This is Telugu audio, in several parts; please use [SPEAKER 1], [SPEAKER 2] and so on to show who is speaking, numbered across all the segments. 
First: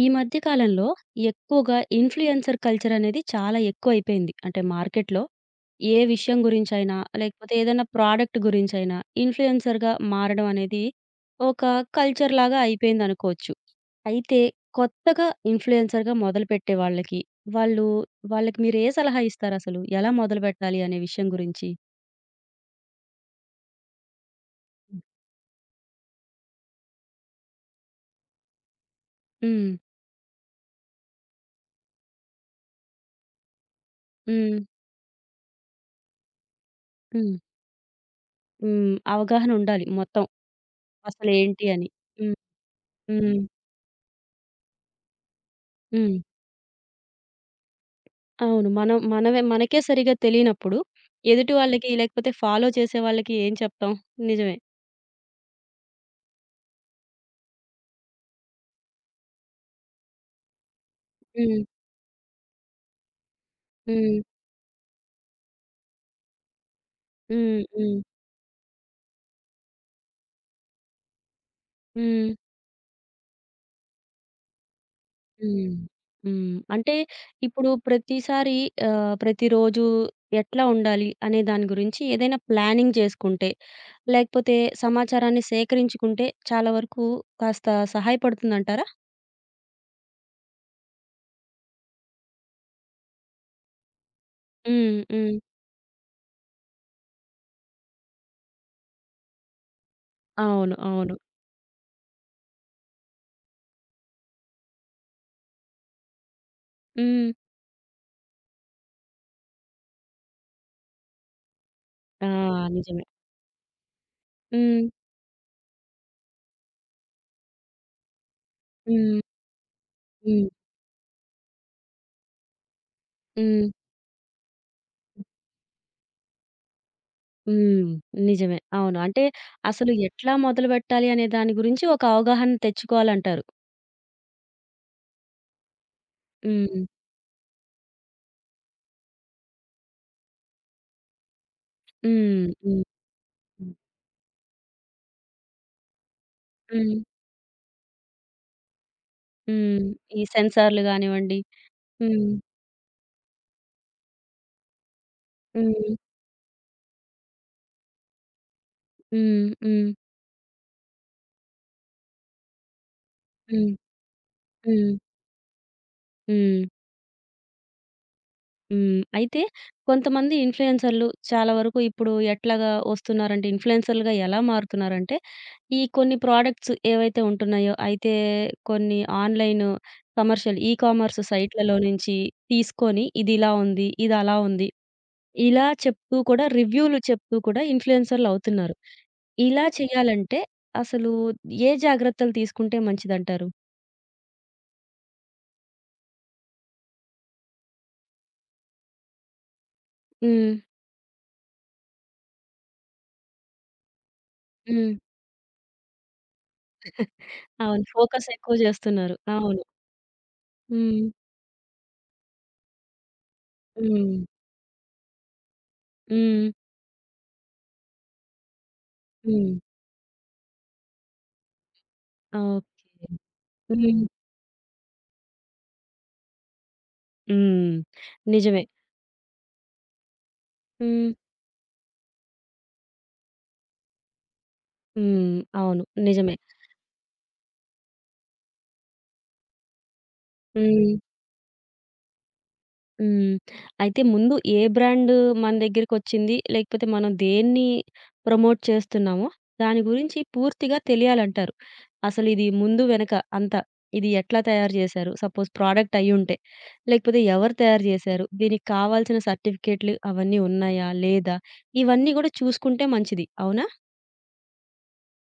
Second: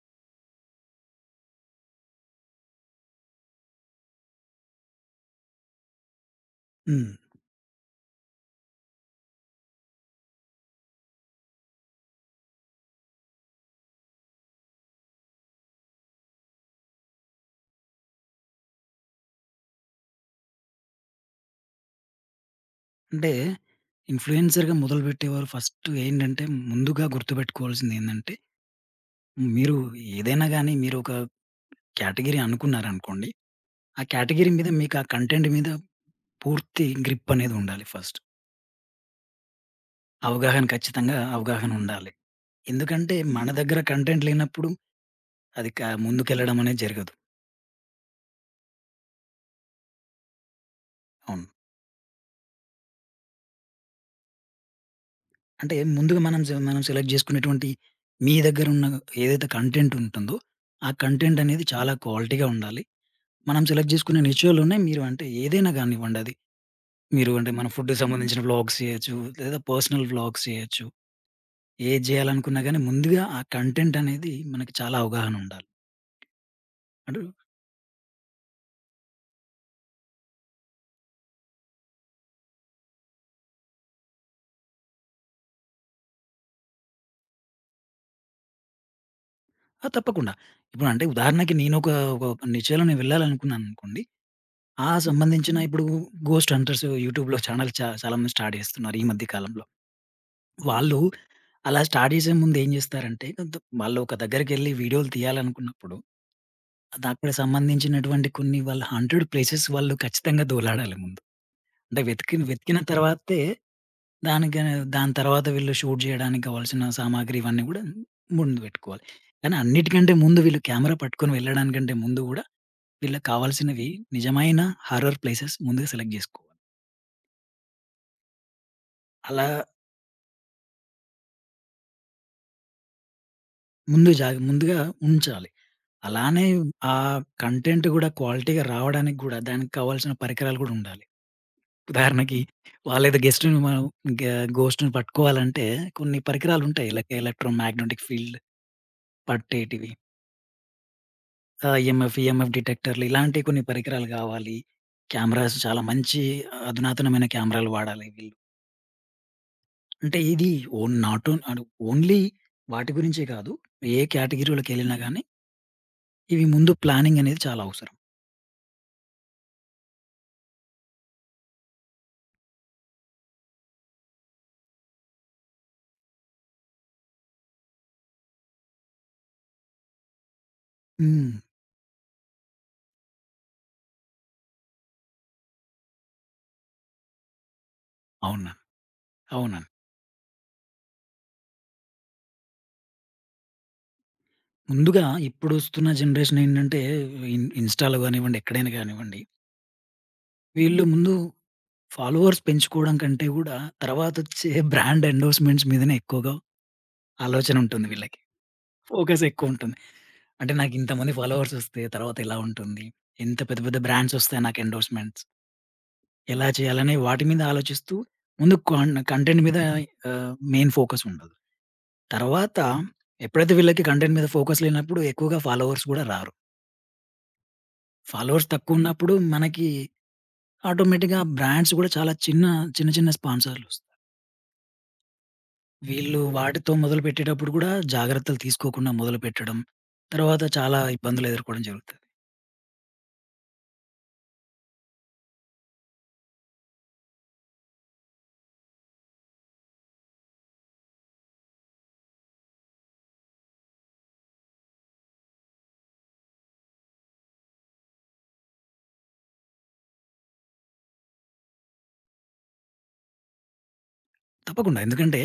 [SPEAKER 1] ఈ మధ్య కాలంలో ఎక్కువగా ఇన్‌ఫ్లుయెన్సర్ కల్చర్ అనేది చాలా ఎక్కువైపోయింది. అంటే మార్కెట్‌లో ఏ విషయం గురించైనా,
[SPEAKER 2] హ్మ్.
[SPEAKER 1] లేకపోతే ఏదైనా ప్రోడక్ట్ గురించైనా ఇన్‌ఫ్లుయెన్సర్‌గా మారడం అనేది ఒక కల్చర్‌లాగా అయిపోయిందనుకోవచ్చు. అయితే కొత్తగా ఇన్‌ఫ్లుయెన్సర్‌గా మొదలుపెట్టే వాళ్ళకి, వాళ్ళు వాళ్ళకి మీరు ఏ సలహా ఇస్తారసలు? ఎలా మొదలుపెట్టాలి అనే విషయం గురించి?
[SPEAKER 2] అంటే ఇన్‌ఫ్లుయెన్సర్‌గా
[SPEAKER 1] హ్మ్.
[SPEAKER 2] మొదలుపెట్టేవారు ఫస్ట్ ఏంటంటే, ముందుగా గుర్తుపెట్టుకోవాల్సిందేందంటే,
[SPEAKER 1] హ్మ్.
[SPEAKER 2] మీరు ఏదైనా గానీ మీరొక కేటగరీ అనుకున్నారనుకోండి. ఆ కేటగరీ
[SPEAKER 1] హ్మ్.
[SPEAKER 2] మీద మీకు ఆ కంటెంట్ మీద పూర్తి గ్రిప్
[SPEAKER 1] హ్మ్.
[SPEAKER 2] అనేదుండాలి ఫస్ట్.
[SPEAKER 1] హ్మ్. అవగాహనుండాలి మొత్తం.
[SPEAKER 2] అవగాహన ఖచ్చితంగా
[SPEAKER 1] అసలేంటి అని.
[SPEAKER 2] అవగాహనుండాలి.
[SPEAKER 1] హ్మ్.
[SPEAKER 2] ఎందుకంటే
[SPEAKER 1] హ్మ్.
[SPEAKER 2] మన దగ్గర కంటెంట్ లేనప్పుడు అది
[SPEAKER 1] హ్మ్.
[SPEAKER 2] ముందుకెళ్ళడం అనేది జరగదు.
[SPEAKER 1] అవును. మనం మనవే మనకే సరిగ్గా తెలియనప్పుడు,
[SPEAKER 2] అవును.
[SPEAKER 1] ఎదుటి వాళ్ళకి లేకపోతే ఫాలో చేసే వాళ్ళకి ఏం చెప్తాం? నిజమే.
[SPEAKER 2] అంటే ముందుగా మనం సెలెక్ట్ చేసుకునేటువంటి మీ దగ్గరున్న ఏదైతే కంటెంట్ ఉంటుందో, ఆ కంటెంట్
[SPEAKER 1] హ్మ్.
[SPEAKER 2] అనేది చాలా క్వాలిటీగా ఉండాలి. మనం సెలెక్ట్
[SPEAKER 1] హ్మ్.
[SPEAKER 2] జేసుకునే నిశ్చయాలున్నాయి. మీరు అంటే ఏదైనా గానివ్వండి అది. మీరు అంటే
[SPEAKER 1] హ్మ్.
[SPEAKER 2] మన ఫుడ్‌కి
[SPEAKER 1] హ్మ్.
[SPEAKER 2] సంబంధించిన వ్లాగ్స్ చేయొచ్చు, లేదా పర్సనల్ వ్లాగ్స్ చేయొచ్చు. ఏది
[SPEAKER 1] హ్మ్.
[SPEAKER 2] జేయాలనుకున్నా గాని ముందుగా ఆ కంటెంట్ అనేది మనకి చాలా అవగాహన ఉండాలి.
[SPEAKER 1] హ్మ్. హ్మ్. అంటే
[SPEAKER 2] అంటే
[SPEAKER 1] ఇప్పుడు ప్రతిసారి ప్రతిరోజు ఎట్లా ఉండాలి అనే దాని గురించి ఏదైనా ప్లానింగ్ చేసుకుంటే, లేకపోతే సమాచారాన్ని సేకరించుకుంటే చాలా వరకు కాస్త సహాయపడుతుందంటారా?
[SPEAKER 2] ఆ! తప్పకుండా. ఇప్పుడు అంటే ఉదాహరణకి నేనొక ఒక ఒక నిశ్చయాలు నేను వెళ్ళాలనుకున్నాననుకోండి. ఆ
[SPEAKER 1] హ్మ్. హ్మ్.
[SPEAKER 2] సంబంధించిన ఇప్పుడు గోస్ట్ హంటర్స్ యూట్యూబ్‌లో ఛానెల్ చాలామంది స్టార్ట్ జేస్తున్నారు ఈ మధ్య కాలంలో.
[SPEAKER 1] అవును.
[SPEAKER 2] వాళ్ళు
[SPEAKER 1] అవును.
[SPEAKER 2] అలా స్టార్ట్ జేసే ముందు ఏం జేస్తారంటే, కొంత వాళ్ళు ఒక దగ్గరికెళ్లి వీడియోలు తీయాలనుకున్నప్పుడు
[SPEAKER 1] హ్మ్.
[SPEAKER 2] అదక్కడ సంబంధించినటువంటి కొన్ని వాళ్ళ 100 ప్లేసెస్ వాళ్ళు ఖచ్చితంగా దోలాడాలి ముందు. అంటే
[SPEAKER 1] ఆ!
[SPEAKER 2] వెతికిన వెతికిన ఓకే.
[SPEAKER 1] నిజమే.
[SPEAKER 2] తర్వాతే దానికి
[SPEAKER 1] హ్మ్.
[SPEAKER 2] దాని తర్వాత వీళ్ళు షూట్ జేయడానికి కావాల్సిన సామాగ్రి ఇవన్నీ గూడా ముందు పెట్టుకోవాలి.
[SPEAKER 1] హ్మ్.
[SPEAKER 2] కానీ అన్నిటికంటే ముందు
[SPEAKER 1] హ్మ్.
[SPEAKER 2] వీళ్ళు కెమెరా పట్టుకొని వెళ్ళడానికంటే ముందు గూడా వీళ్ళకి
[SPEAKER 1] హ్మ్.
[SPEAKER 2] కావాల్సినవి నిజమైన హారర్ ప్లేసెస్ ముందుగా సెలెక్ట్ జేసుకోవాలి.
[SPEAKER 1] హ్మ్. నిజమే. అవును. అంటే
[SPEAKER 2] అలా
[SPEAKER 1] అసలు ఎట్లా మొదలుపెట్టాలి అనే దాని గురించి ఒక అవగాహన తెచ్చుకోవాలంటారు.
[SPEAKER 2] ముందుగా ఉంచాలి. అలానే
[SPEAKER 1] హ్మ్.
[SPEAKER 2] ఆ కంటెంట్ గూడా క్వాలిటీగా రావడానికి గూడా దానికి కావాల్సిన పరికరాలు గూడా ఉండాలి. ఉదాహరణకి
[SPEAKER 1] హ్మ్. హ్మ్.
[SPEAKER 2] వాళ్ళేదో గెస్ట్‌ని మనం గె ఘోస్ట్‌ని పట్టుకోవాలంటే కొన్ని పరికరాలుంటాయి.
[SPEAKER 1] హ్మ్.
[SPEAKER 2] లైక్ ఎలక్ట్రో మాగ్నెటిక్ ఫీల్డ్
[SPEAKER 1] హ్మ్.
[SPEAKER 2] పట్టేటివి.
[SPEAKER 1] ఈ సెన్సార్‌లు గానివ్వండి.
[SPEAKER 2] ఈఎంఎఫ్,
[SPEAKER 1] హ్మ్.
[SPEAKER 2] ఈఎంఎఫ్ డిటెక్టర్‌లు ఇలాంటి కొన్ని పరికరాలు కావాలి. కెమెరాస్ చాలా
[SPEAKER 1] హ్మ్.
[SPEAKER 2] మంచి అధునాతనమైన కెమెరాలు వాడాలి వీళ్ళు.
[SPEAKER 1] హ్మ్. హ్మ్.
[SPEAKER 2] అంటే ఇది ఓన్ నాట్ ఓన్ అను ఓన్లీ వాటి గురించే కాదు.
[SPEAKER 1] హ్మ్.
[SPEAKER 2] ఏ
[SPEAKER 1] హ్మ్.
[SPEAKER 2] కేటగిరీలోకెళ్ళినా గానీ ఇవి
[SPEAKER 1] హ్మ్.
[SPEAKER 2] ముందు ప్లానింగ్ అనేది చాలా అవసరం.
[SPEAKER 1] హ్మ్. అయితే కొంతమంది ఇన్‌ఫ్లుయెన్సర్‌లు చాలా వరకు ఇప్పుడు ఎట్లాగా వస్తున్నారంటే, ఇన్‌ఫ్లుయెన్సర్‌లుగా ఎలా మారుతున్నారంటే, ఈ కొన్ని ప్రొడక్ట్స్ ఏవైతే ఉంటున్నాయో, అయితే కొన్ని ఆన్‌లైన్ కమర్షియల్ ఈ కామర్స్
[SPEAKER 2] హ్మ్.
[SPEAKER 1] సైట్‌లలో నుంచి తీసుకొని, ఇదిలా ఉంది, ఇదలా ఉంది, ఇలా చెప్తూ కూడా రివ్యూలు చెప్తూ కూడా ఇన్‌ఫ్లుయెన్సర్‌లు
[SPEAKER 2] అవునండి.
[SPEAKER 1] అవుతున్నారు. ఇలా
[SPEAKER 2] అవునండి.
[SPEAKER 1] చేయాలంటే అసలు ఏ జాగ్రత్తలు తీసుకుంటే మంచిదంటారు?
[SPEAKER 2] ముందుగా ఇప్పుడొస్తున్న జనరేషన్ ఏంటంటే ఇన్‌స్టాలో గానివ్వండి, ఎక్కడైనా గానివ్వండి
[SPEAKER 1] హ్మ్.
[SPEAKER 2] వీళ్ళు ముందు ఫాలోవర్స్ పెంచుకోవడం కంటే గూడా, తర్వాతొచ్చే
[SPEAKER 1] హ్మ్.
[SPEAKER 2] బ్రాండ్ ఎండోర్స్‌మెంట్స్ మీదనే ఎక్కువగా
[SPEAKER 1] అవును.
[SPEAKER 2] ఆలోచనుంటుంది వీళ్ళకి.
[SPEAKER 1] ఫోకస్ ఎక్కువ జేస్తున్నారు.
[SPEAKER 2] ఫోకస్
[SPEAKER 1] అవును.
[SPEAKER 2] ఎక్కువుంటుంది. అంటే
[SPEAKER 1] హ్మ్.
[SPEAKER 2] నాకింతమంది ఫాలోవర్సొస్తే తర్వాత ఎలా ఉంటుంది? ఎంత పెద్ద పెద్ద
[SPEAKER 1] హ్మ్.
[SPEAKER 2] బ్రాండ్సొస్తాయి నాకు ఎండోర్స్‌మెంట్స్? ఎలా
[SPEAKER 1] హ్మ్.
[SPEAKER 2] చేయాలనే వాటి మీద ఆలోచిస్తూ ముందు కంటెంట్
[SPEAKER 1] హ్మ్.
[SPEAKER 2] మీద మెయిన్ ఫోకసుండదు. తర్వాత
[SPEAKER 1] ఓహ్!
[SPEAKER 2] ఎప్పుడైతే వీళ్ళకి
[SPEAKER 1] హ్మ్.
[SPEAKER 2] కంటెంట్ మీద ఫోకస్ లేనప్పుడు ఎక్కువగా ఫాలోవర్స్ గూడా రారు.
[SPEAKER 1] హ్మ్.
[SPEAKER 2] ఫాలోవర్స్
[SPEAKER 1] నిజమే.
[SPEAKER 2] తక్కువున్నప్పుడు మనకి
[SPEAKER 1] హ్మ్.
[SPEAKER 2] ఆటోమేటిక్‌గా బ్రాండ్స్ గూడా చాలా చిన్న, చిన్న స్పాన్సర్‌లొస్తాయి.
[SPEAKER 1] హ్మ్. అవును.
[SPEAKER 2] వీళ్ళు
[SPEAKER 1] నిజమే.
[SPEAKER 2] వాటితో మొదలుపెట్టేటప్పుడు కూడా జాగ్రత్తలు తీసుకోకుండా మొదలుపెట్టడం, తర్వాత చాలా
[SPEAKER 1] హ్మ్.
[SPEAKER 2] ఇబ్బందులు ఎదుర్కోవడం జరుగుతది.
[SPEAKER 1] హ్మ్. అయితే ముందు ఏ బ్రాండ్ మన దగ్గరికొచ్చింది? లేకపోతే మనం దేన్ని ప్రమోట్ చేస్తున్నామో దాని గురించి పూర్తిగా తెలియాలంటారు. అసలిది ముందు వెనక అంతా. ఇది ఎట్లా తయారు జేశారు? సపోజ్ ప్రొడక్ట్ అయ్యుంటే. లేకపోతే ఎవరు తయారు జేశారు? దీనికి కావాల్సిన సర్టిఫికేట్లు అవన్నీ ఉన్నాయా? లేదా? ఇవన్నీ గూడా చూసుకుంటే మంచిది. అవునా?
[SPEAKER 2] తప్పకుండా. ఎందుకంటే,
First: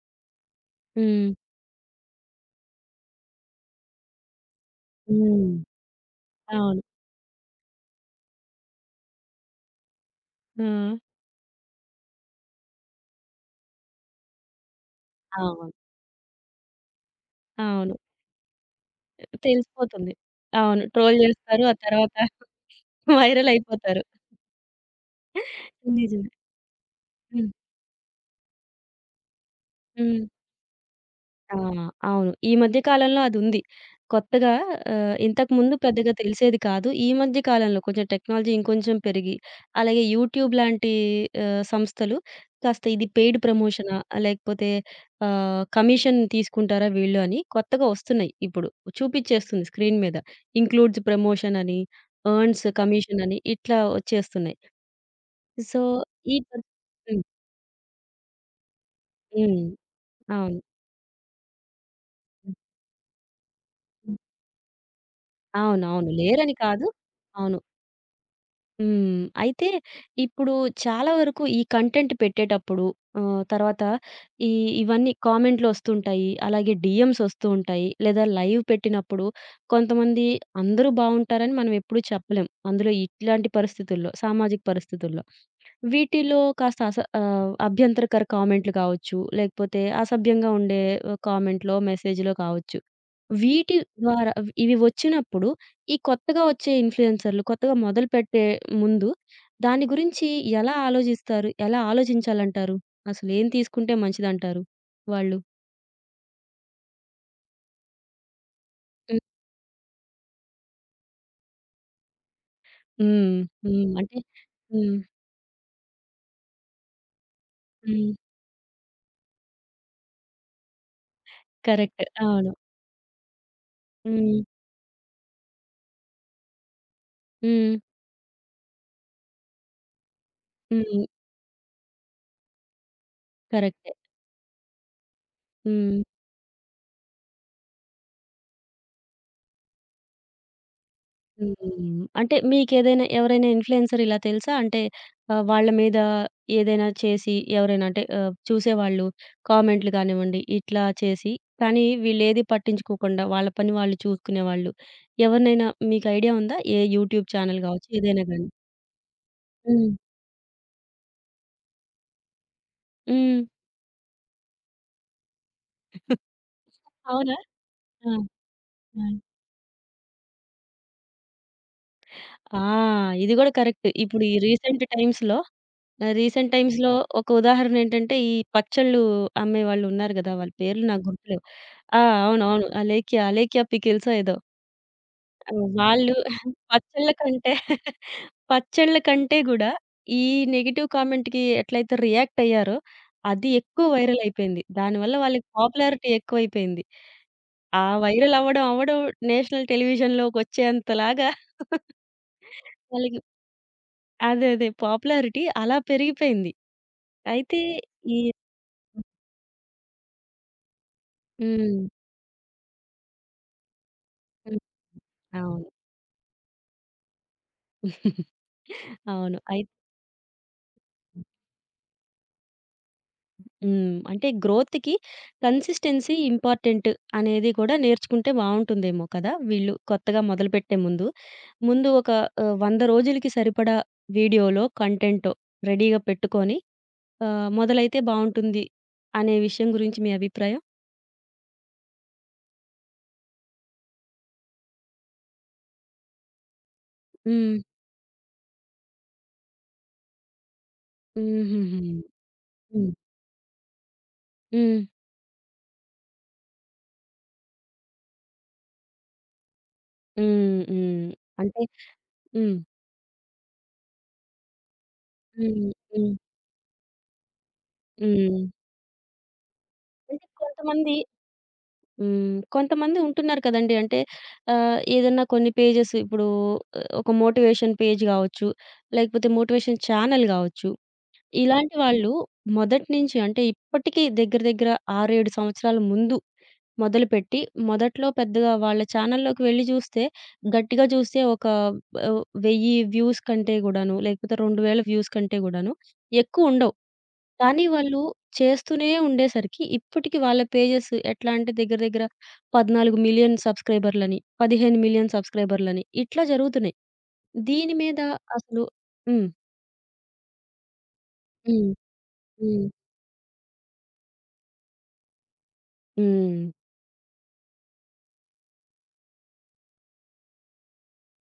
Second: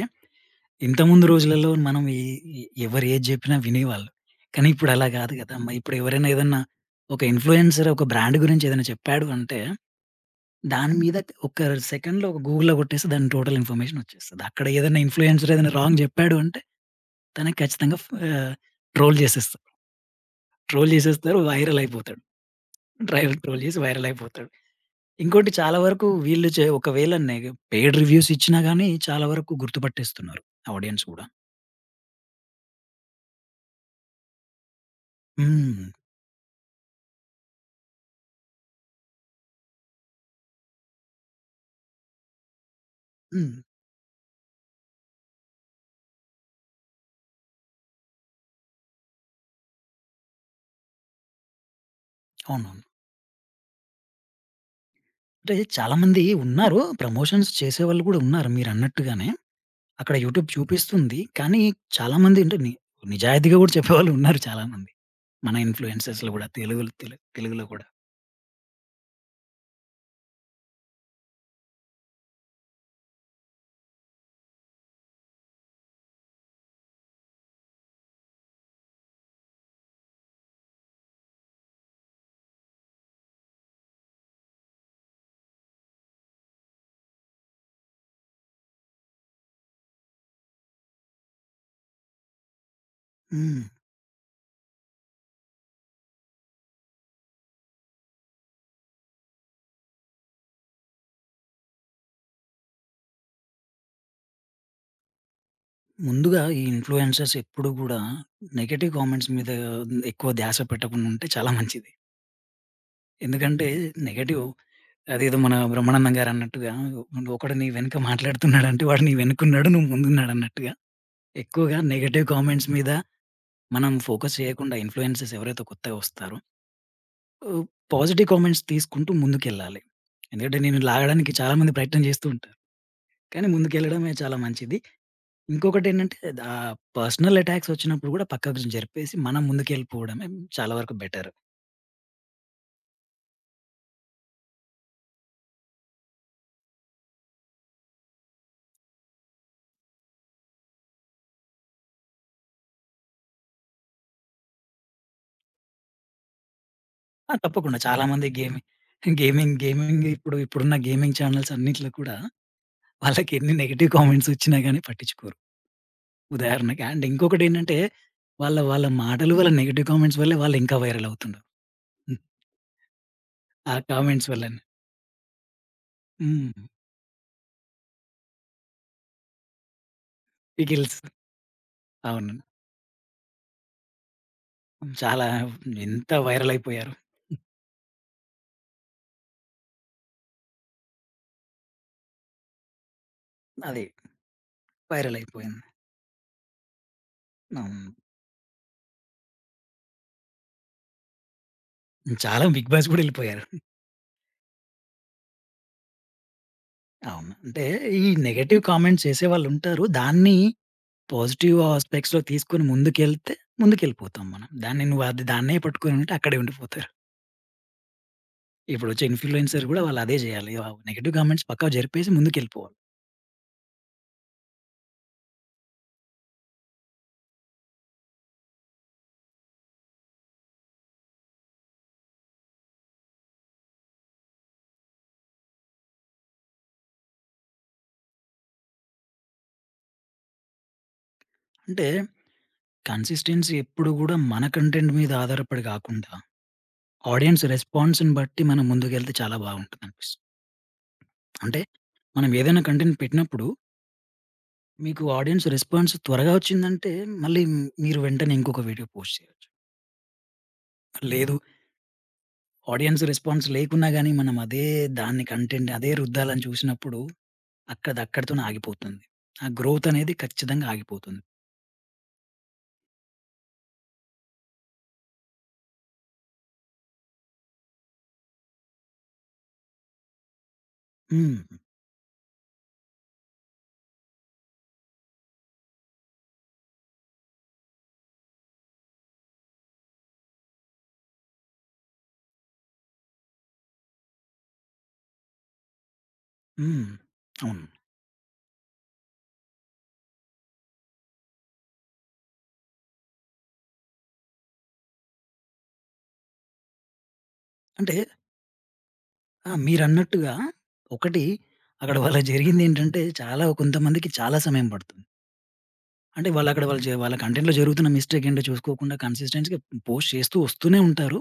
[SPEAKER 2] ఇంతకుముందు
[SPEAKER 1] హ్మ్.
[SPEAKER 2] రోజులలో మనం ఈ ఈ ఎవరు ఏది జెప్పినా వినేవాళ్ళు. కానీ ఇప్పుడు అలా గాదు
[SPEAKER 1] హ్మ్.
[SPEAKER 2] గదా! ఇప్పుడు ఎవరైనా ఏదన్నా
[SPEAKER 1] అవును.
[SPEAKER 2] ఒక ఇన్‌ఫ్లుయెన్సర్ ఒక బ్రాండ్ గురించి ఏదైనా చెప్పాడు అంటే,
[SPEAKER 1] ఆ!
[SPEAKER 2] దాని మీద ఒక సెకండ్‌లో ఒక గూగుల్‌లో కొట్టేస్తే దాని టోటల్ ఇన్ఫర్మేషన్ వచ్చేస్తది. అక్కడ ఏదైనా ఇన్‌ఫ్లుయెన్సర్
[SPEAKER 1] అవును.
[SPEAKER 2] ఏదైనా రాంగ్ జెప్పాడు అంటే, తనకి
[SPEAKER 1] అవును.
[SPEAKER 2] ఖచ్చితంగా ట్రోల్ జేసేస్తారు.
[SPEAKER 1] తెలిసిపోతుంది. అవును.
[SPEAKER 2] ట్రోల్
[SPEAKER 1] ట్రోల్
[SPEAKER 2] జేసేస్తారు
[SPEAKER 1] జేస్తారు. ఆ
[SPEAKER 2] వైరల్
[SPEAKER 1] తర్వాత
[SPEAKER 2] అయిపోతాడు.
[SPEAKER 1] వైరల్
[SPEAKER 2] ట్రోల్ జేసి
[SPEAKER 1] అయిపోతారు.
[SPEAKER 2] వైరల్ అయిపోతాడు. ఇంకోటి చాలా వరకు
[SPEAKER 1] నిజమే.
[SPEAKER 2] వీళ్ళు చే ఒకవేళ నెగ
[SPEAKER 1] హ్మ్.
[SPEAKER 2] పెయిడ్ రివ్యూస్ ఇచ్చినా గాని చాలా వరకు
[SPEAKER 1] హ్మ్.
[SPEAKER 2] గుర్తుపట్టేస్తున్నారు ఆడియన్స్ గూడా.
[SPEAKER 1] ఆ! అవును. ఈ మధ్య కాలంలో అదుంది. కొత్తగా ఇంతకుముందు
[SPEAKER 2] హ్మ్.
[SPEAKER 1] పెద్దగా తెలిసేది కాదు. ఈ మధ్య కాలంలో కొంచెం టెక్నాలజీ ఇంకొంచెం పెరిగి, అలాగే యూట్యూబ్ లాంటి సంస్థలు కాస్త ఇది పెయిడ్
[SPEAKER 2] హ్మ్.
[SPEAKER 1] ప్రమోషనా? లేకపోతే కమిషన్ తీసుకుంటారా వీళ్ళు అని కొత్తగా వస్తున్నాయి ఇప్పుడు. చూపిచ్చేస్తుంది స్క్రీన్ మీద. ఇంక్లూడ్స్ ప్రమోషన్ అని, ఎర్న్స్
[SPEAKER 2] అవునవును.
[SPEAKER 1] కమిషన్ అని ఇట్లా వచ్చేస్తున్నాయి.
[SPEAKER 2] అంటే
[SPEAKER 1] సో,
[SPEAKER 2] చాలా మంది
[SPEAKER 1] ఈ పద్
[SPEAKER 2] ఉన్నారు.
[SPEAKER 1] హ్మ్.
[SPEAKER 2] ప్రమోషన్స్ చేసేవాళ్ళు గూడా ఉన్నారు మీరన్నట్టుగానే.
[SPEAKER 1] హ్మ్.
[SPEAKER 2] అక్కడ యూట్యూబ్
[SPEAKER 1] అవును.
[SPEAKER 2] చూపిస్తుంది. కానీ చాలా మంది అంటే నిజాయితీగా గూడా చెప్పేవాళ్ళు ఉన్నారు చాలా మంది. మన
[SPEAKER 1] అవునవును.
[SPEAKER 2] ఇన్‌ఫ్లుయెన్సర్స్‌లో గూడా
[SPEAKER 1] లేరని కాదు. అవును.
[SPEAKER 2] తెలుగులో గూడా.
[SPEAKER 1] హ్మ్. అయితే ఇప్పుడు చాలా వరకు ఈ కంటెంట్ పెట్టేటప్పుడు తర్వాత ఈ ఇవన్నీ కామెంట్‌లొస్తుంటాయి. అలాగే డీఎమ్స్ ఒస్తూ ఉంటాయి. లేదా లైవ్ పెట్టినప్పుడు కొంతమంది అందరూ బావుంటారని మనం ఎప్పుడూ చెప్పలేం. అందులో ఇట్లాంటి పరిస్థితుల్లో, సామాజిక పరిస్థితుల్లో. వీటిలో కాస్త అభ్యంతరకర కామెంట్‌లు కావచ్చు, లేకపోతే అసభ్యంగా ఉండే కామెంట్‌లో, మెసేజ్‌లో కావచ్చు.
[SPEAKER 2] హ్మ్.
[SPEAKER 1] వీటి ద్వారా ఇవి వచ్చినప్పుడు, ఈ కొత్తగా వచ్చే ఇన్‌ఫ్లూయెన్సర్‌లు కొత్తగా మొదలుపెట్టే ముందు దాని గురించి ఎలా ఆలోచిస్తారు? ఎలా ఆలోచించాలంటారు? అసలేం తీసుకుంటే మంచిదంటారు వాళ్ళు?
[SPEAKER 2] ముందుగా ఈ ఇన్‌ఫ్లుయెన్సర్స్ ఎప్పుడు గూడా నెగెటివ్
[SPEAKER 1] హ్మ్.
[SPEAKER 2] కామెంట్స్ మీద ఎక్కువ ధ్యాస పెట్టకుండా ఉంటే చాలా మంచిది.
[SPEAKER 1] హ్మ్.
[SPEAKER 2] ఎందుకంటే
[SPEAKER 1] హ్మ్. అంటే
[SPEAKER 2] నెగెటివ్
[SPEAKER 1] హ్మ్.
[SPEAKER 2] అదేదో మన బ్రహ్మానందం గారన్నట్టుగా ఒకడు నీ వెనక
[SPEAKER 1] హ్మ్.
[SPEAKER 2] మాట్లాడుతున్నాడంటే వాడు నీ వెనకున్నాడు. నువ్వు ముందున్నాడన్నట్టుగా. ఎక్కువగా
[SPEAKER 1] కరెక్ట్.
[SPEAKER 2] నెగెటివ్
[SPEAKER 1] అవును.
[SPEAKER 2] కామెంట్స్ మీద మనం ఫోకస్
[SPEAKER 1] హ్మ్.
[SPEAKER 2] చేయకుండా ఇన్‌ఫ్లుయెన్సర్స్ ఎవరైతే కొత్తగా వస్తారో ఆహ్,
[SPEAKER 1] హ్మ్.
[SPEAKER 2] పాజిటివ్ కామెంట్స్ తీసుకుంటూ ముందుకెళ్ళాలి. ఎందుకంటే నేను
[SPEAKER 1] హ్మ్.
[SPEAKER 2] లాగడానికి చాలా మంది ప్రయత్నం చేస్తూ ఉంటారు. కానీ
[SPEAKER 1] కరెక్టే.
[SPEAKER 2] ముందుకెళ్ళడమే చాలా మంచిది.
[SPEAKER 1] హ్మ్.
[SPEAKER 2] ఇంకొకటేంటంటే ఆహ్, పర్సనల్ అటాక్స్ వచ్చినప్పుడు కూడా పక్కకు జరిపేసి మనం ముందుకెళ్ళిపోవడమే చాలా వరకు బెటర్.
[SPEAKER 1] హ్మ్. అంటే మీకేదైనా ఎవరైనా ఇన్‌ఫ్లుయెన్సర్ ఇలా తెలుసా? అంటే వాళ్ళ మీద ఏదైనా చేసి ఎవరైనా అంటే చూసేవాళ్ళు కామెంట్‌లు గానివ్వండి, ఇట్లా చేసి కానీ వీళ్ళేది పట్టించుకోకుండా వాళ్ళ పని వాళ్ళు చూసుకునేవాళ్ళు. ఎవరినైనా మీకు ఐడియా ఉందా? ఏ యూట్యూబ్
[SPEAKER 2] ఆ!
[SPEAKER 1] ఛానెల్
[SPEAKER 2] తప్పకుండా.
[SPEAKER 1] గావచ్చు ఏదైనా
[SPEAKER 2] చాలామంది
[SPEAKER 1] గాని?
[SPEAKER 2] గేమింగ్,
[SPEAKER 1] హ్మ్.
[SPEAKER 2] ఇప్పుడున్న గేమింగ్ ఛానెల్స్ అన్నిట్లో కూడా వాళ్ళకి
[SPEAKER 1] హ్మ్.
[SPEAKER 2] ఎన్ని నెగెటివ్ కామెంట్స్ వచ్చినా గాని పట్టించుకోరు. ఉదాహరణకి అండ్
[SPEAKER 1] అవునా?
[SPEAKER 2] ఇంకొకటేంటంటే
[SPEAKER 1] ఆ!
[SPEAKER 2] వాళ్ళ
[SPEAKER 1] ఆ!
[SPEAKER 2] మాటలు వాళ్ళ నెగెటివ్ కామెంట్స్ వల్లే వాళ్ళు ఇంకా వైరల్ అవుతున్నారు. హ్మ్.
[SPEAKER 1] ఆ! ఇది గూడా
[SPEAKER 2] ఆ
[SPEAKER 1] కరెక్ట్. ఇప్పుడు
[SPEAKER 2] కామెంట్స్
[SPEAKER 1] ఈ
[SPEAKER 2] వల్లనే.
[SPEAKER 1] రీసెంట్ టైమ్స్‌లో ఆహ్, రీసెంట్
[SPEAKER 2] హ్మ్.
[SPEAKER 1] టైమ్స్‌లో ఒక ఉదాహరణేంటంటే, ఈ పచ్చళ్ళు అమ్మేవాళ్ళున్నారు గదా! వాళ్ళ పేర్లు
[SPEAKER 2] పికిల్స్
[SPEAKER 1] నాకు గుర్తులేవు. ఆ!
[SPEAKER 2] అవును.
[SPEAKER 1] అవునవును. అలేఖ్య, అలేఖ్య పికిల్సో ఏదో.
[SPEAKER 2] చాలా
[SPEAKER 1] ఆ!
[SPEAKER 2] ఎంత
[SPEAKER 1] వాళ్ళు
[SPEAKER 2] వైరల్ అయిపోయారు.
[SPEAKER 1] పచ్చళ్ళ కంటే పచ్చళ్ళ కంటే గూడా ఈ నెగెటివ్ కామెంట్‌కి ఎట్లయితే రియాక్ట్ అయ్యారో, అది
[SPEAKER 2] అది
[SPEAKER 1] ఎక్కువ వైరల్ అయిపోయింది. దానివల్ల
[SPEAKER 2] వైరల్
[SPEAKER 1] వాళ్ళకి
[SPEAKER 2] అయిపోయింది.
[SPEAKER 1] పాపులారిటీ ఎక్కువైపోయింది. ఆ
[SPEAKER 2] అవును.
[SPEAKER 1] వైరల్ అవ్వడం నేషనల్ టెలివిజన్‌లోకొచ్చేంతలాగా
[SPEAKER 2] చాలా బిగ్ బాస్ కూడా
[SPEAKER 1] వాళ్ళకి
[SPEAKER 2] వెళ్ళిపోయారు.
[SPEAKER 1] అదే. అదే. పాపులారిటీ అలా పెరిగిపోయింది.
[SPEAKER 2] అవును.
[SPEAKER 1] అయితే
[SPEAKER 2] అంటే ఈ
[SPEAKER 1] ఈ
[SPEAKER 2] నెగెటివ్ కామెంట్స్ చేసేవాళ్ళుంటారు. దాన్ని పాజిటివ్
[SPEAKER 1] హ్మ్.
[SPEAKER 2] ఆస్పెక్ట్స్‌లో తీసుకొని ముందుకెళ్తే ముందుకెళ్ళిపోతాం మనం.
[SPEAKER 1] హ్మ్.
[SPEAKER 2] దాన్ని నువ్వు అది దాన్నే
[SPEAKER 1] అవును.
[SPEAKER 2] పట్టుకొని ఉంటే అక్కడే ఉండిపోతారు. ఇప్పుడొచ్చే
[SPEAKER 1] అవును. అయి
[SPEAKER 2] ఇన్‌ఫ్లుయెన్సర్ గూడా వాళ్ళు అదే జేయాలి. నెగెటివ్ కామెంట్స్ పక్కా జరిపేసి ముందుకెళ్ళిపోవాలి.
[SPEAKER 1] హ్మ్. అంటే గ్రోత్‌కి కన్సిస్టెన్సీ ఇంపార్టెంట్ అనేది కూడా నేర్చుకుంటే బావుంటుందేమో కదా! వీళ్ళు కొత్తగా మొదలుపెట్టే ముందు. ముందు ఒక 100 రోజులకి సరిపడా వీడియోలో, కంటెంటో రెడీగా పెట్టుకొని మొదలైతే బావుంటుంది అనే విషయం గురించి మీ అభిప్రాయం?
[SPEAKER 2] అంటే కన్సిస్టెన్సీ ఎప్పుడు గూడా మన కంటెంట్ మీద ఆధారపడి గాకుండా, ఆడియన్స్
[SPEAKER 1] హ్మ్.
[SPEAKER 2] రెస్పాన్స్‌ని బట్టి మనం ముందుకెళ్తే చాలా బావుంటుందనిపిస్తుంది. అంటే
[SPEAKER 1] హుహుహు.
[SPEAKER 2] మనం ఏదైనా
[SPEAKER 1] హ్మ్.
[SPEAKER 2] కంటెంట్ పెట్టినప్పుడు
[SPEAKER 1] హ్మ్.
[SPEAKER 2] మీకు ఆడియన్స్ రెస్పాన్స్ త్వరగా వచ్చిందంటే మళ్ళీ మీరు వెంటనే ఇంకొక వీడియో పోస్ట్ చేయొచ్చు.
[SPEAKER 1] హ్మ్. హ్మ్.
[SPEAKER 2] లేదు
[SPEAKER 1] అంటే హ్మ్.
[SPEAKER 2] ఆడియన్స్ రెస్పాన్స్ లేకున్నా గానీ, మనం అదే దాన్ని కంటెంట్
[SPEAKER 1] హ్మ్.
[SPEAKER 2] అదే
[SPEAKER 1] హ్మ్.
[SPEAKER 2] రుద్దాలని చూసినప్పుడు, అక్కడిది
[SPEAKER 1] హ్మ్.
[SPEAKER 2] అక్కడితోనే ఆగిపోతుంది. ఆ గ్రోత్ అనేది
[SPEAKER 1] అంటే
[SPEAKER 2] ఖచ్చితంగా
[SPEAKER 1] కొంతమంది
[SPEAKER 2] ఆగిపోతుంది.
[SPEAKER 1] హ్మ్. కొంతమంది ఉంటున్నారు కదండీ! అంటే ఏదన్నా కొన్ని పేజెస్ ఇప్పుడు ఆ, ఒక మోటివేషన్ పేజ్ గావచ్చు, లేకపోతే మోటివేషన్ ఛానెల్ గావచ్చు.
[SPEAKER 2] హ్మ్.
[SPEAKER 1] ఇలాంటి వాళ్ళు మొదటి నుంచి అంటే ఇప్పటికి దగ్గర దగ్గర 6, 7 సంవత్సరాల ముందు మొదలుపెట్టి, మొదట్లో పెద్దగా వాళ్ళ ఛానెల్‌లోకి వెళ్లి చూస్తే, గట్టిగా చూస్తే ఒక ఆహ్, 1000 వ్యూస్ కంటే గూడాను, లేకపోతే 2000 వ్యూస్ కంటే గూడాను ఎక్కువుండవు.
[SPEAKER 2] హ్మ్.
[SPEAKER 1] కానీ
[SPEAKER 2] అవును.
[SPEAKER 1] వాళ్ళు చేస్తూనే ఉండేసరికి ఇప్పటికి వాళ్ళ పేజెస్ ఎట్లా అంటే దగ్గర దగ్గర 14,000,000 సబ్‌స్క్రైబర్‌లని, 15,000,000 సబ్‌స్క్రైబర్‌లని ఇట్లా జరుగుతున్నాయి. దీని
[SPEAKER 2] అంటే
[SPEAKER 1] మీద అసలు హ్మ్.
[SPEAKER 2] ఆ! మీరన్నట్టుగా ఒకటి
[SPEAKER 1] హ్మ్.
[SPEAKER 2] అక్కడ వాళ్ళకి
[SPEAKER 1] హ్మ్.
[SPEAKER 2] జరిగిందేంటంటే, చాలా కొంతమందికి చాలా సమయం పడుతుంది. అంటే
[SPEAKER 1] హ్మ్.
[SPEAKER 2] వాళ్ళక్కడ వాళ్ళు జ వాళ్ళ కంటెంట్‌లో జరుగుతున్న మిస్టేక్ ఏంటో చూసుకోకుండా కన్సిస్టెన్సీ‌గా పోస్ట్ చేస్తూ వస్తూనే ఉంటారు.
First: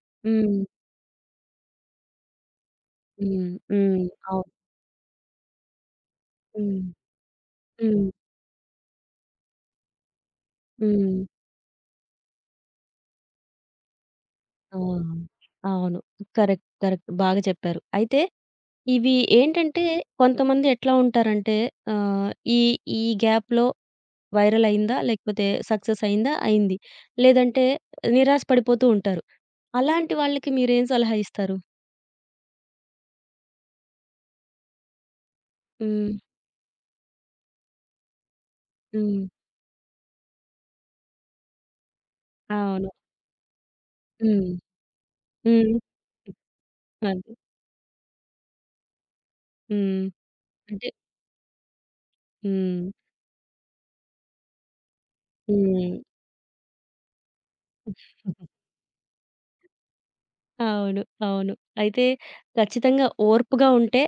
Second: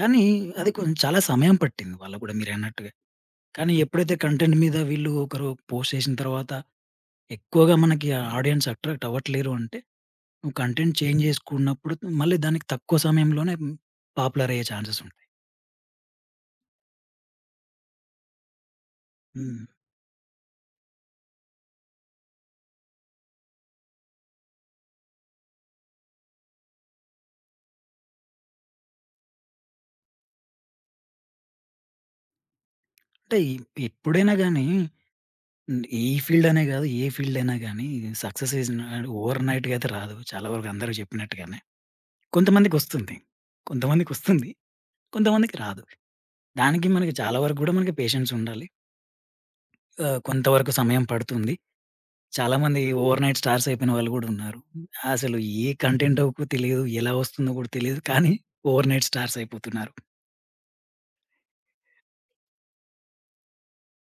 [SPEAKER 2] కానీ
[SPEAKER 1] హ్మ్.
[SPEAKER 2] అది కొంచెం చాలా సమయం పట్టింది వాళ్ళకి గూడా మీరన్నట్టుగా.
[SPEAKER 1] హ్మ్.
[SPEAKER 2] కానీ
[SPEAKER 1] హ్మ్.
[SPEAKER 2] ఎప్పుడైతే
[SPEAKER 1] అవును.
[SPEAKER 2] కంటెంట్ మీద వీళ్ళు ఒకరు పోస్ట్ చేసిన తర్వాత
[SPEAKER 1] హ్మ్.
[SPEAKER 2] ఎక్కువగా
[SPEAKER 1] హ్మ్.
[SPEAKER 2] మనకి ఆ ఆడియన్స్ అట్రాక్ట్ అవ్వట్లేరు అంటే, నువ్వు కంటెంట్
[SPEAKER 1] హ్మ్.
[SPEAKER 2] చేంజ్ చేసుకున్నప్పుడు మళ్ళీ దానికి తక్కువ సమయంలోనే పాపులర్ అయ్యే
[SPEAKER 1] ఆ!
[SPEAKER 2] ఛాన్సెస్ ఉంటాయి.
[SPEAKER 1] అవును. కరెక్ట్. కరెక్ట్. బాగా చెప్పారు. అయితే ఇవి
[SPEAKER 2] హ్మ్.
[SPEAKER 1] ఏంటంటే కొంతమంది ఎట్లా ఉంటారంటే ఆహ్, ఈ ఈ గ్యాప్‌లో వైరల్ అయిందా? లేకపోతే సక్సెస్ అయిందా? అయింది. లేదంటే నిరాశ పడిపోతూ ఉంటారు. అలాంటి వాళ్ళకి మీరేం సలహా ఇస్తారు?
[SPEAKER 2] అంటే ఎప్పుడైనా గాని ఈ
[SPEAKER 1] హ్మ్.
[SPEAKER 2] ఫీల్డ్ అనే కాదు ఏ ఫీల్డ్ అయినా గాని success is not
[SPEAKER 1] hmm.
[SPEAKER 2] Over నైట్‌గా అయితే రాదు. చాలా వరకు అందరూ చెప్పినట్టుగానే.
[SPEAKER 1] అవును.
[SPEAKER 2] కొంతమందికొస్తుంది. కొంతమందికొస్తుంది. కొంతమందికి వస్తుంది,
[SPEAKER 1] హ్మ్.
[SPEAKER 2] కొంతమందికి
[SPEAKER 1] హ్మ్.
[SPEAKER 2] రాదు. దానికి మనకి
[SPEAKER 1] అది.
[SPEAKER 2] చాలా వరకు కూడా మనకి పేషెన్స్ ఉండాలి.
[SPEAKER 1] హ్మ్.
[SPEAKER 2] కొంతవరకు
[SPEAKER 1] అంటే
[SPEAKER 2] సమయం పడుతుంది. చాలామంది
[SPEAKER 1] హ్మ్.
[SPEAKER 2] ఓవర్‌నైట్ స్టార్స్ అయిపోయిన వాళ్ళు గూడా ఉన్నారు. అసలు ఏ
[SPEAKER 1] హ్మ్.
[SPEAKER 2] కంటెంటో కూడా తెలియదు. ఎలా వస్తుందో కూడా తెలీదు. కానీ ఓవర్‌నైట్ స్టార్స్ అయిపోతున్నారు.
[SPEAKER 1] అవును. అవును. అయితే ఖచ్చితంగా ఓర్పుగా ఉంటే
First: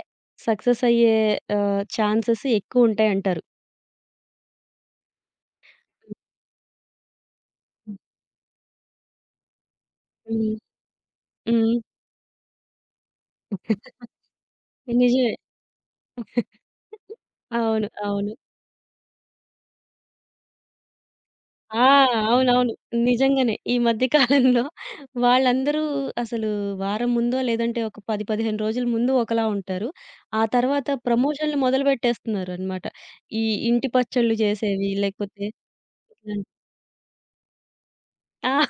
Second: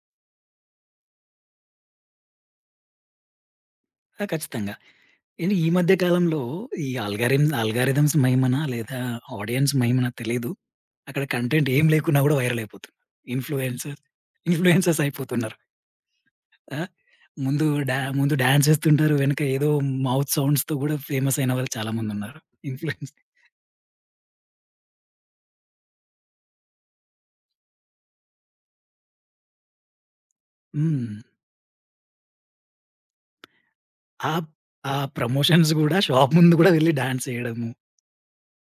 [SPEAKER 1] సక్సెస్ అయ్యే ఛాన్సెస్ ఎక్కువుంటాయంటారు.
[SPEAKER 2] ఆ! ఖచ్చితంగా. ఏండి ఈ మధ్య కాలంలో ఈ
[SPEAKER 1] హ్మ్.
[SPEAKER 2] ఆల్గారిథమ్స్ మహిమనా? లేదా ఆడియన్స్ మహిమనా తెలీదు. అక్కడ కంటెంట్
[SPEAKER 1] హ్మ్.
[SPEAKER 2] ఏం లేకున్నా గూడా వైరల్ అయిపోతున్నారు. ఇన్‌ఫ్లుయెన్సర్ ఇన్‌ఫ్లుయెన్సర్స్
[SPEAKER 1] నిజమే.
[SPEAKER 2] అయిపోతున్నారు. ఆ!
[SPEAKER 1] అవును. అవును.
[SPEAKER 2] ముందు డాన్స్ ఏస్తుంటారు. వెనక ఏదో మౌత్ సౌండ్స్‌తో గూడా ఫేమస్ అయిన వాళ్ళు
[SPEAKER 1] ఆ!
[SPEAKER 2] చాలామందున్నారు.
[SPEAKER 1] అవునవును.
[SPEAKER 2] ఇన్‌ఫ్లుయెన్స్
[SPEAKER 1] నిజంగానే. ఈ మధ్య కాలంలో వాళ్ళందరూ అసలు వారం ముందో, లేదంటే ఒక 10, 15 రోజుల ముందు ఒకలా ఉంటారు. ఆ తర్వాత
[SPEAKER 2] హ్మ్.
[SPEAKER 1] ప్రమోషన్‌లు మొదలుపెట్టేస్తున్నారనమాట. ఈ ఇంటి
[SPEAKER 2] ఆ
[SPEAKER 1] పచ్చళ్ళు చేసేవి,
[SPEAKER 2] ఆ
[SPEAKER 1] లేకపోతే
[SPEAKER 2] ప్రమోషన్స్ గూడా షాప్
[SPEAKER 1] ఇట్లాంటి
[SPEAKER 2] ముందు గూడా వెళ్లి డాన్స్ చేయడము.
[SPEAKER 1] ఆ!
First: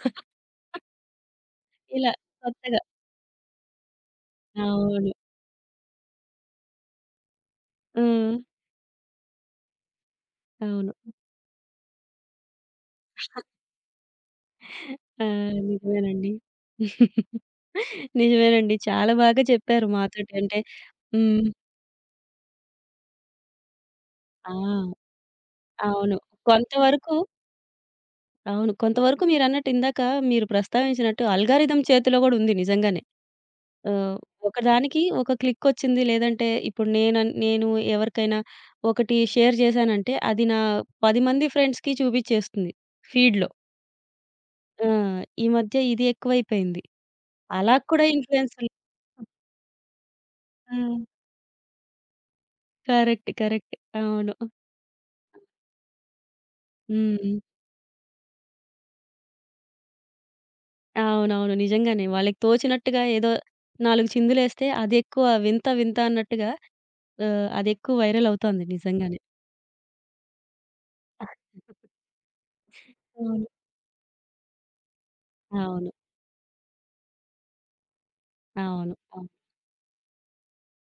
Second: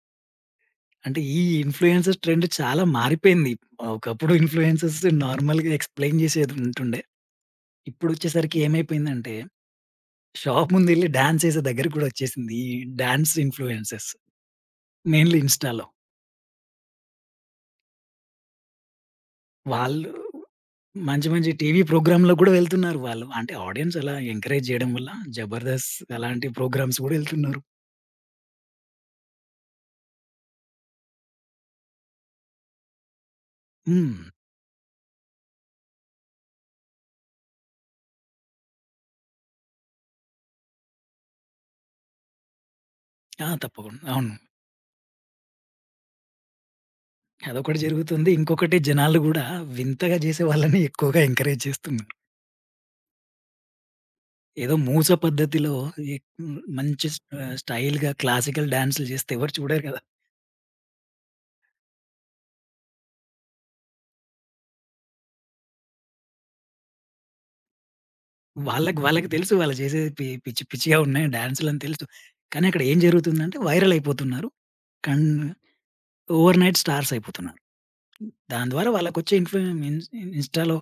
[SPEAKER 2] అంటే ఈ
[SPEAKER 1] ఇలా
[SPEAKER 2] ఇన్‌ఫ్లుయెన్సర్స్ ట్రెండ్
[SPEAKER 1] కొత్తగా.
[SPEAKER 2] చాలా మారిపోయింది. ఒకప్పుడు ఇన్‌ఫ్లుయెన్సర్స్
[SPEAKER 1] అవును.
[SPEAKER 2] నార్మల్‌గా ఎక్స్‌ప్లెయిన్ చేసేది ఉంటుండే.
[SPEAKER 1] హ్మ్.
[SPEAKER 2] ఇప్పుడొచ్చేసరికి ఏమైపోయిందంటే, షాప్
[SPEAKER 1] అవును.
[SPEAKER 2] ముందెళ్లి డాన్స్ ఏసే దగ్గరికి కూడా వచ్చేసింది. ఈ డాన్స్ ఇన్‌ఫ్లుయెన్సర్స్.
[SPEAKER 1] ఆ!
[SPEAKER 2] మెయిన్‌లీ ఇన్‌స్టాలో.
[SPEAKER 1] నిజమేనండి. నిజమేనండి. చాలా బాగా చెప్పారు
[SPEAKER 2] వాళ్ళు
[SPEAKER 1] మాతోటి. అంటే
[SPEAKER 2] మంచి
[SPEAKER 1] హ్మ్.
[SPEAKER 2] మంచి టీవీ ప్రోగ్రామ్‌లో కూడా వెళ్తున్నారు వాళ్ళు. అంటే ఆడియన్స్ అలా
[SPEAKER 1] ఆ!
[SPEAKER 2] ఎంకరేజ్ చేయడం వల్ల 'జబర్దస్త్'
[SPEAKER 1] అవును.
[SPEAKER 2] అలాంటి ప్రోగ్రామ్స్
[SPEAKER 1] కొంతవరకు
[SPEAKER 2] కూడా ఎళ్తున్నారు.
[SPEAKER 1] అవును. కొంతవరకు మీరన్నట్టు ఇందాక మీరు ప్రస్తావించినట్టు అల్గారిథం చేతిలో గూడా ఉంది నిజంగానే. ఆహ్,
[SPEAKER 2] హ్మ్.
[SPEAKER 1] ఒకదానికి ఒక క్లిక్కొచ్చింది లేదంటే ఇప్పుడు నేను ఎవరికైనా ఒకటి షేర్ చేశానంటే అది నా 10 మంది ఫ్రెండ్స్‌కి చూపిచ్చేస్తుంది
[SPEAKER 2] ఆ!
[SPEAKER 1] ఫీడ్‌లో.
[SPEAKER 2] తప్పకుండా. అవును.
[SPEAKER 1] ఆ! ఈ మధ్య ఇది ఎక్కువైపోయింది. అలా
[SPEAKER 2] అదొకటి
[SPEAKER 1] కూడా
[SPEAKER 2] జరుగుతుంది.
[SPEAKER 1] ఇన్‌ఫ్లుయెన్సర్లు
[SPEAKER 2] ఇంకొకటి జనాలు గూడా వింతగా చేసే
[SPEAKER 1] ఆ!
[SPEAKER 2] వాళ్ళని ఎక్కువగా ఎంకరేజ్ చేస్తున్నారు.
[SPEAKER 1] కరెక్ట్. కరెక్ట్. అవును.
[SPEAKER 2] ఏదో మూస పద్ధతిలో ఈ హ్మ్, మంచి స్
[SPEAKER 1] హ్మ్.
[SPEAKER 2] ఆహ్, స్టైల్‌గా క్లాసికల్ డాన్సులు చేస్తే ఎవరు చూడరు కదా!
[SPEAKER 1] అవునవును. నిజంగానే. వాళ్ళకి తోచినట్టుగా ఏదో 4 చిందులేస్తే అదెక్కువ వింత వింత అన్నట్టుగా అదెక్కువ వైరల్ అవుతోంది
[SPEAKER 2] వాళ్ళకి
[SPEAKER 1] నిజంగానే.
[SPEAKER 2] వాళ్ళకి తెలుసు వాళ్ళు చేసేది పిచ్చి పిచ్చిగా ఉన్నాయి డాన్సులని తెలుసు. కానీ అక్కడ ఏం
[SPEAKER 1] అవును.
[SPEAKER 2] జరుగుతుందంటే వైరల్ అయిపోతున్నారు. కన్
[SPEAKER 1] అవును.
[SPEAKER 2] ఓవర్‌నైట్ స్టార్స్ అయిపోతున్నారు. దాని ద్వారా
[SPEAKER 1] అవును. అవును.
[SPEAKER 2] వాళ్ళకొచ్చే ఇన్‌ఫ్లు ఇన్ ఇన్‌స్టా‌లో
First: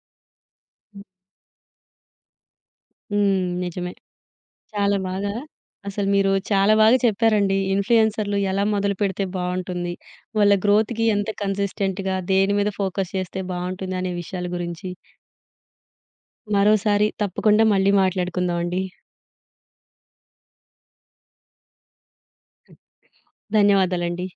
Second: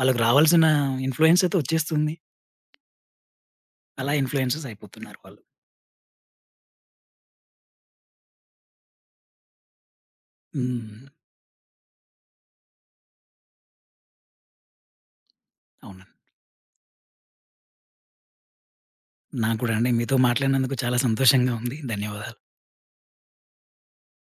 [SPEAKER 2] వాళ్ళకి రావాల్సిన ఇన్‌ఫ్లుయెన్స్ అయితే వచ్చేస్తుంది.
[SPEAKER 1] హ్మ్. నిజమే.
[SPEAKER 2] అలా ఇన్‌ఫ్లుయెన్సర్స్
[SPEAKER 1] చాలా
[SPEAKER 2] అయిపోతున్నారు
[SPEAKER 1] బాగా
[SPEAKER 2] వాళ్ళు.
[SPEAKER 1] అసలు మీరు చాలా బాగా చెప్పారండి. ఇన్‌ఫ్లుయెన్సర్‌లు ఎలా మొదలుపెడితే బావుంటుంది, వాళ్ళ
[SPEAKER 2] హ్మ్.
[SPEAKER 1] గ్రోత్‌కి ఎంత కన్సిస్టెంట్‌గా దేని మీద ఫోకస్ చేస్తే బావుంటుంది అనే విషయాల గురించి.
[SPEAKER 2] అవునండి.
[SPEAKER 1] మరోసారి తప్పకుండా మళ్ళీ మాట్లాడుకుందాం అండి.
[SPEAKER 2] నాకు కూడా అండి మీతో మాట్లాడినందుకు చాలా సంతోషంగా ఉంది. ధన్యవాదాలు.
[SPEAKER 1] ధన్యవాదాలండి.